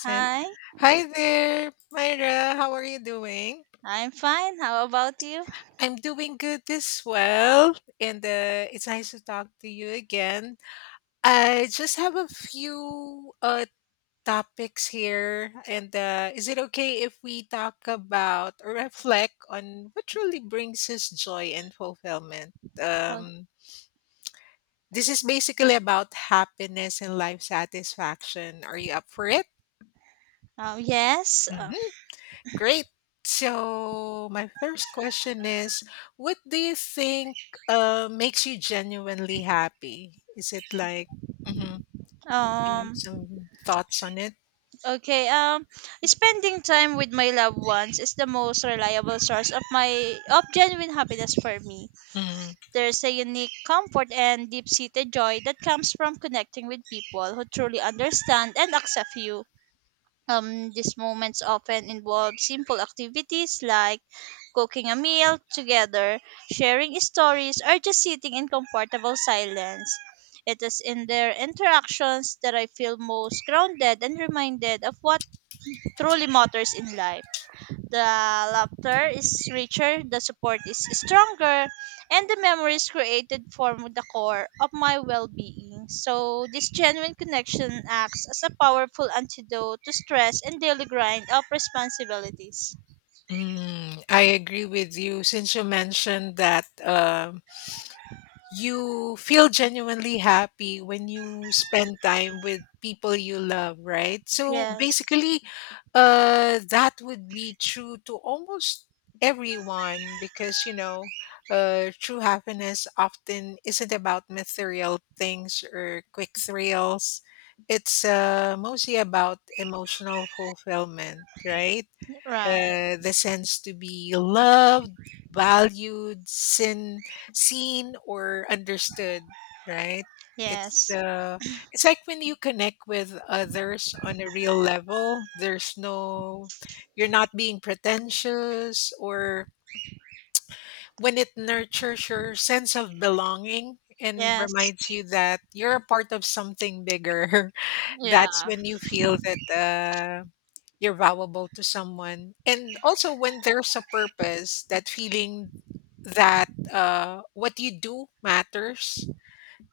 Send. Hi, Hi there, Myra. How are you doing? I'm fine. How about you? I'm doing good as well, and it's nice to talk to you again. I just have a few topics here, and is it okay if we talk about or reflect on what truly brings us joy and fulfillment? Oh, Um, this is basically about happiness and life satisfaction. Are you up for it? oh yes. Great. So, my first question is, what do you think makes you genuinely happy? Is it like, mhm, do you have um. some thoughts on it? Okay. Spending time with my loved ones is the most reliable source of my of genuine happiness for me. Mm, There's a unique comfort and deep-seated joy that comes from connecting with people who truly understand and accept you. These moments often involve simple activities like cooking a meal together, sharing stories, or just sitting in comfortable silence. It is in their interactions that I feel most grounded and reminded of what truly matters in life. The laughter is richer, the support is stronger, and the memories created form the core of my well being. So, this genuine connection acts as a powerful antidote to stress and daily grind of responsibilities. I agree with you. Since you mentioned that you feel genuinely happy when you spend time with people you love, right? So Yes, basically that would be true to almost everyone, because you know, true happiness often isn't about material things or quick thrills, it's mostly about emotional fulfillment, right? right. The sense to be loved, valued, seen or understood, right? It's Yes, uh, it's like when you connect with others on a real level. There's no, you're not being pretentious, or when it nurtures your sense of belonging and yes, reminds you that you're a part of something bigger. That's when you feel that you're valuable to someone, and also when there's a purpose, that feeling that what you do matters.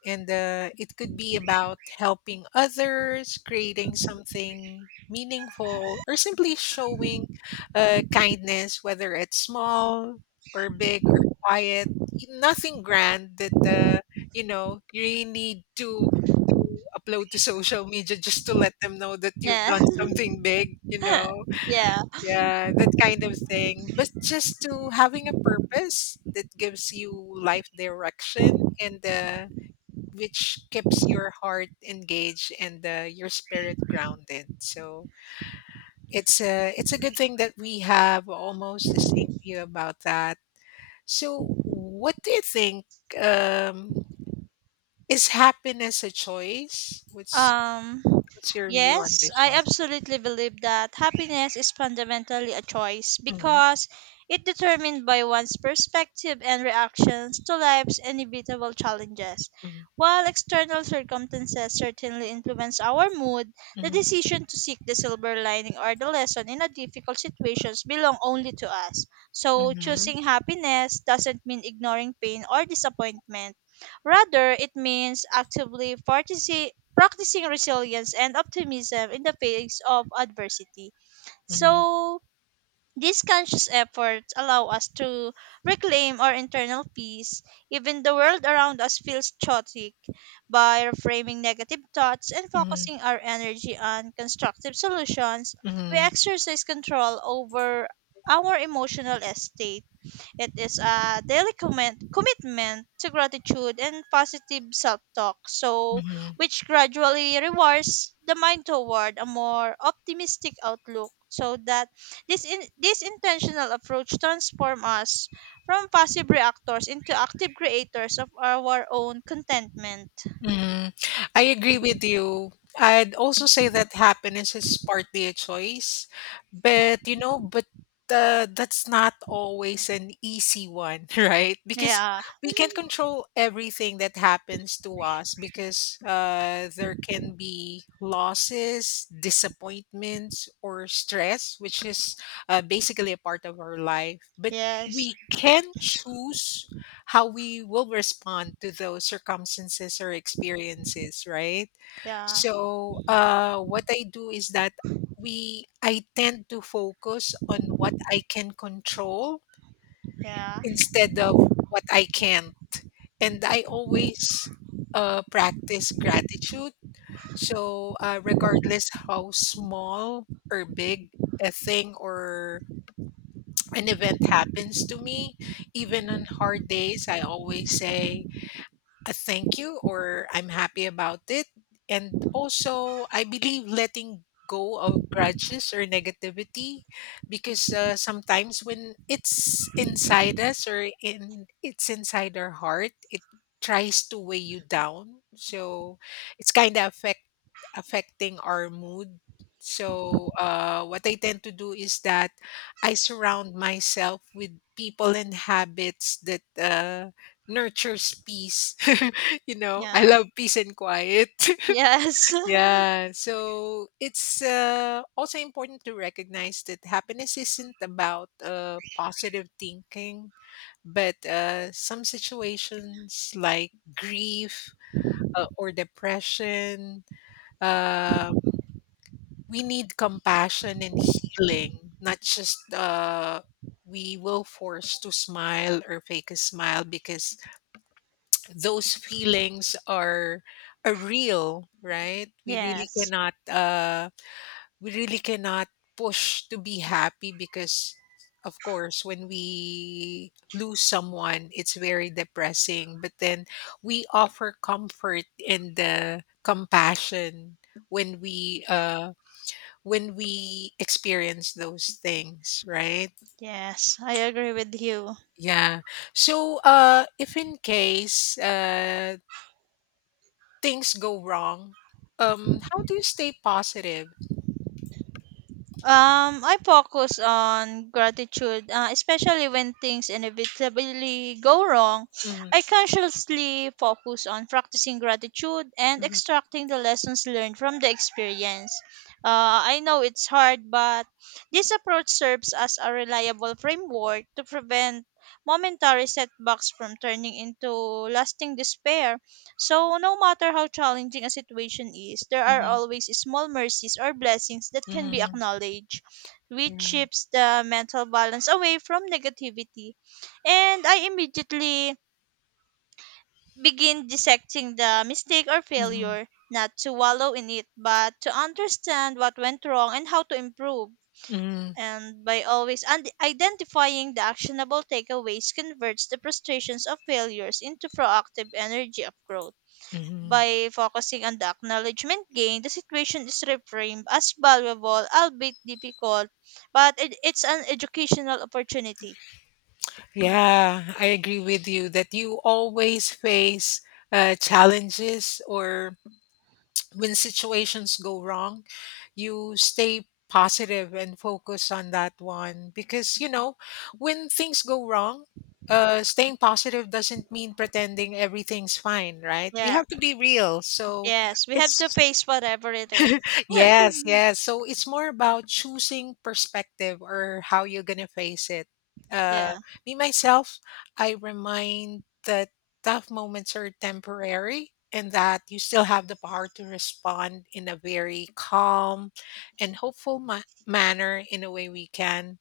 And it could be about helping others, creating something meaningful, or simply showing kindness, whether it's small or big or quiet. Nothing grand that you know, you really need to to upload to social media just to let them know that you've yeah, done something big. Yeah. Yeah, that kind of thing. But just to having a purpose that gives you life direction, and which keeps your heart engaged, and your spirit grounded. So it's a good thing that we have almost the same view about that. So what do you think? Um, is happiness a choice? What's Um, what's your view on yes, this I one? absolutely believe that happiness is fundamentally a choice Mm-hmm, because it determined by one's perspective and reactions to life's inevitable challenges. While external circumstances certainly influence our mood, the mm-hmm, decision to seek the silver lining or the lesson in a difficult situations belong only to us. So mm-hmm, choosing happiness doesn't mean ignoring pain or disappointment. Rather, it means practicing resilience and optimism in the face of adversity. mm-hmm, So, these conscious efforts allow us to reclaim our internal peace, even the world around us feels chaotic, by reframing negative thoughts and mm-hmm, focusing our energy on constructive solutions. We mm-hmm, exercise control over our emotional estate it is a daily commitment to gratitude and positive self talk, so mm-hmm. which gradually rewards the mind toward a more optimistic outlook. So that this intentional approach transforms us from passive reactors into active creators of our own contentment. Mhm. I agree with you. I'd also say that happiness is partly a choice, but you know, but that's not always an easy one, right? Because Yeah. we can't control everything that happens to us, because there can be losses, disappointments, or stress, which is basically a part of our life. But Yes. we can choose how we will respond to those circumstances or experiences, right? Yeah. So, what I do is that we I tend to focus on what I can control Yeah. instead of what I can't, and I always practice gratitude. So, regardless how small or big a thing or an event happens to me, even on hard days, I always say a thank you or I'm happy about it. And also, I believe letting go of grudges or negativity, because sometimes when it's inside us or in it's inside our heart, it tries to weigh you down. So it's kind of affecting our mood. So what I tend to do is that I surround myself with people and habits that nurtures peace. You know, I Yeah. love peace and quiet. Yes. Yeah. So it's also important to recognize that happiness isn't about positive thinking, but some situations like grief or depression, uh, we need compassion and healing, not just. We will force to smile or fake a smile, because those feelings are real, right? We really yes. cannot we really cannot push to be happy, because of course when we lose someone it's very depressing, but then we offer comfort and the compassion when we uh when we experience those things, right? Yes. I agree with you. Yeah. So if in case things go wrong, how do you stay positive? I focus on gratitude, especially when things inevitably go wrong. Mhm, I consciously focus on practicing gratitude and mhm, extracting the lessons learned from the experience. I know it's hard, but this approach serves as a reliable framework to prevent momentary setbacks from turning into lasting despair. So, no matter how challenging a situation is, there are mhm, always small mercies or blessings that can be mhm, acknowledged, which yeah, shifts the mental balance away from negativity. And I immediately begin dissecting the mistake or mhm, failure, not to wallow in it, but to understand what went wrong and how to improve. mhm, And by identifying the actionable takeaways converts the frustrations of failures into proactive energy of growth. mhm. By focusing on the acknowledgement gain, the situation is reframed as valuable, albeit difficult, but it's an educational opportunity. Yeah, I agree with you that you always face challenges, or when situations go wrong, you stay positive and focus on that one, because you know when things go wrong, staying positive doesn't mean pretending everything's fine, right? We Yeah, have to be real. So yes, we have to it's, face whatever it is. yes, yes. So it's more about choosing perspective or how you're gonna face it. Uh, yeah, me myself, I remind that tough moments are temporary and that you still have the power to respond in a very calm and hopeful manner in a way we can.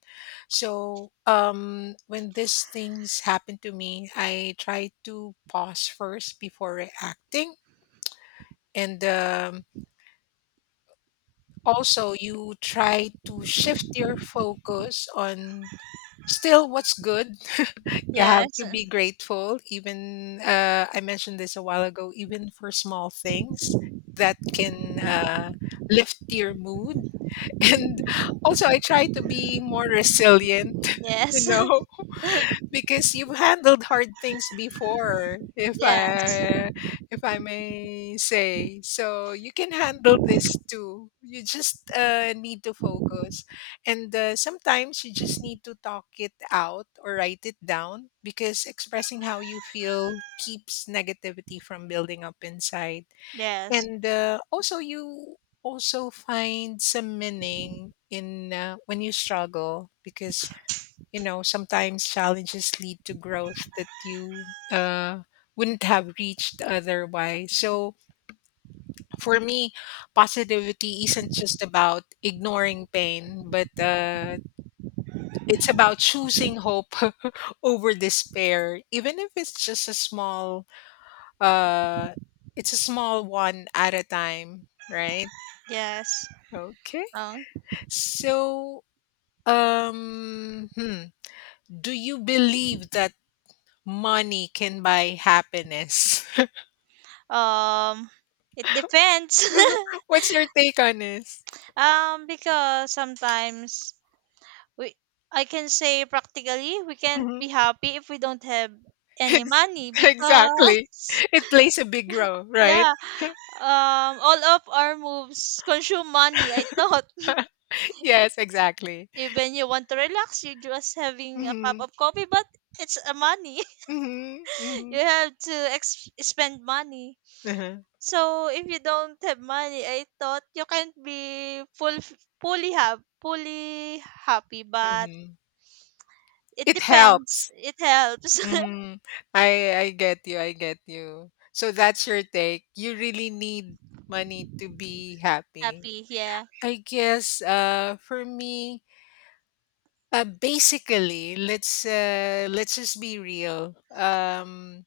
So when these things happen to me, I try to pause first before reacting, and also, you try to shift your focus on still what's good. You have yes, to be grateful, even I mentioned this a while ago, even for small things that can lift your mood. And also, I try to be more resilient, you yes, know. Because you've handled hard things before, yes, if I may say. So you can handle this too. You just need to focus. And sometimes you just need to talk it out or write it down, because expressing how you feel keeps negativity from building up inside. yes, And also you also find some meaning in when you struggle, because you know, sometimes challenges lead to growth that you wouldn't have reached otherwise. So for me, positivity isn't just about ignoring pain, but it's about choosing hope over despair, even if it's just a uh, it's a small one at a time, right? yes. Okay. Oh, So, um, hmm, do you believe that money can buy happiness? um, it depends. What's your take on this? Because sometimes we I can say practically we can't Mhm. be happy if we don't have any Ex- money exactly. because It plays a big role, right? yeah, all of our moves consume money. I thought Yes, exactly. even you want to relax, you just having a cup Hmm, of coffee, but it's a money. hmm, you hmm. have to spend money. Uh-huh. So if you don't have money, I thought you can't be fully happy, but Hmm. it It depends. helps. It helps Hmm. I get you. I get you. So that's your take. You really need money to be happy. happy, yeah. I guess for me, basically, let's just be real.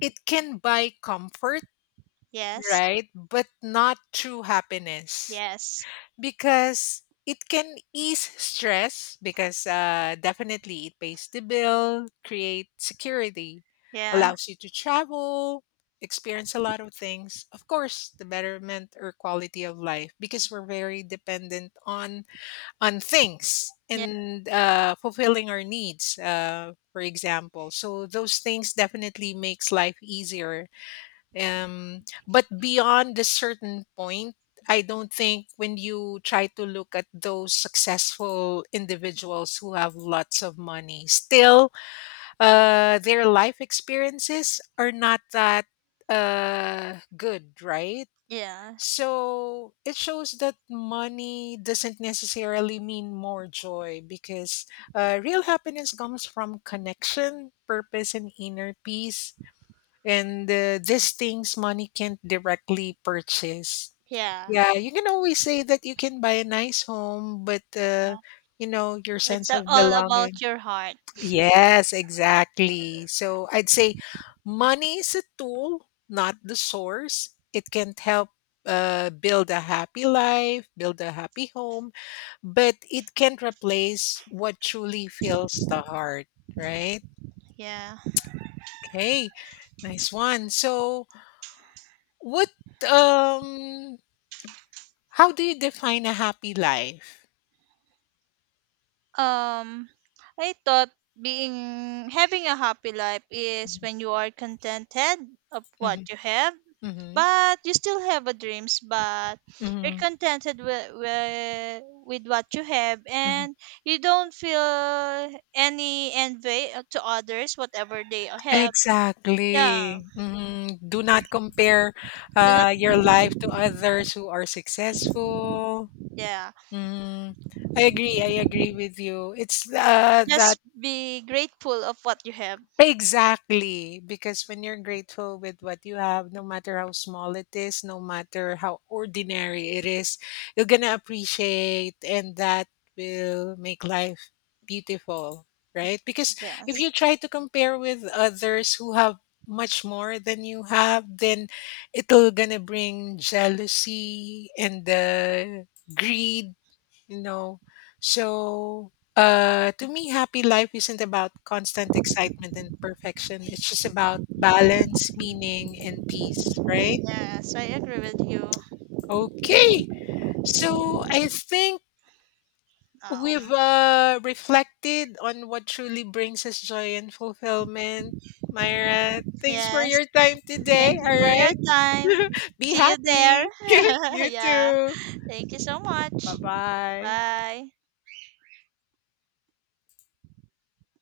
It can buy comfort, Yes. right? But not true happiness, Yes. because it can ease stress, because definitely it pays the bill, create security, Yeah. allows you to travel, experience a lot of things. Of course, the betterment or quality of life, because we're very dependent on things, Yeah. and fulfilling our needs, for example, so those things definitely makes life easier. But beyond a certain point, I don't think, when you try to look at those successful individuals who have lots of money, still their life experiences are not that good, right? Yeah. So it shows that money doesn't necessarily mean more joy, because real happiness comes from connection, purpose, and inner peace. And these things money can't directly purchase. Yeah. Yeah, you can always say that you can buy a nice home, but Uh, you know, your sense of all belonging. about your heart. Yes, exactly. So I'd say money is a tool, not the source. It can help build a happy life, build a happy home, but it can't replace what truly fills the heart, right? Yeah. Okay, nice one. So, what, um, how do you define a happy life? Um I thought being having a happy life is when you are contented of what Mm-hmm, you have, mm-hmm, but you still have a dreams, but you're mm-hmm, contented with what you have mm-hmm. and you don't feel any envy to others whatever they have. Yeah. Exactly. Mhm. Do not compare Do not your life to others who are successful. yeah. Mhm. I agree. I agree with you. It's the Just be grateful of what you have. exactly, because when you're grateful with what you have, no matter how small it is, no matter how ordinary it is, you're gonna appreciate, and that will make life beautiful, right? Because if Yes. you try to compare with others who have much more than you have, then it'll gonna bring jealousy and greed, you know. So to me, happy life isn't about constant excitement and perfection, it's just about balance, meaning and peace, right? Yes, I agree with you. Okay. So I think Um, we've reflected on what truly brings us joy and fulfillment. Myra, thanks for yes. your time today, Thank all you for your right? time. Be See you there. happy. You yeah. too. Thank you so much. Bye bye. Bye.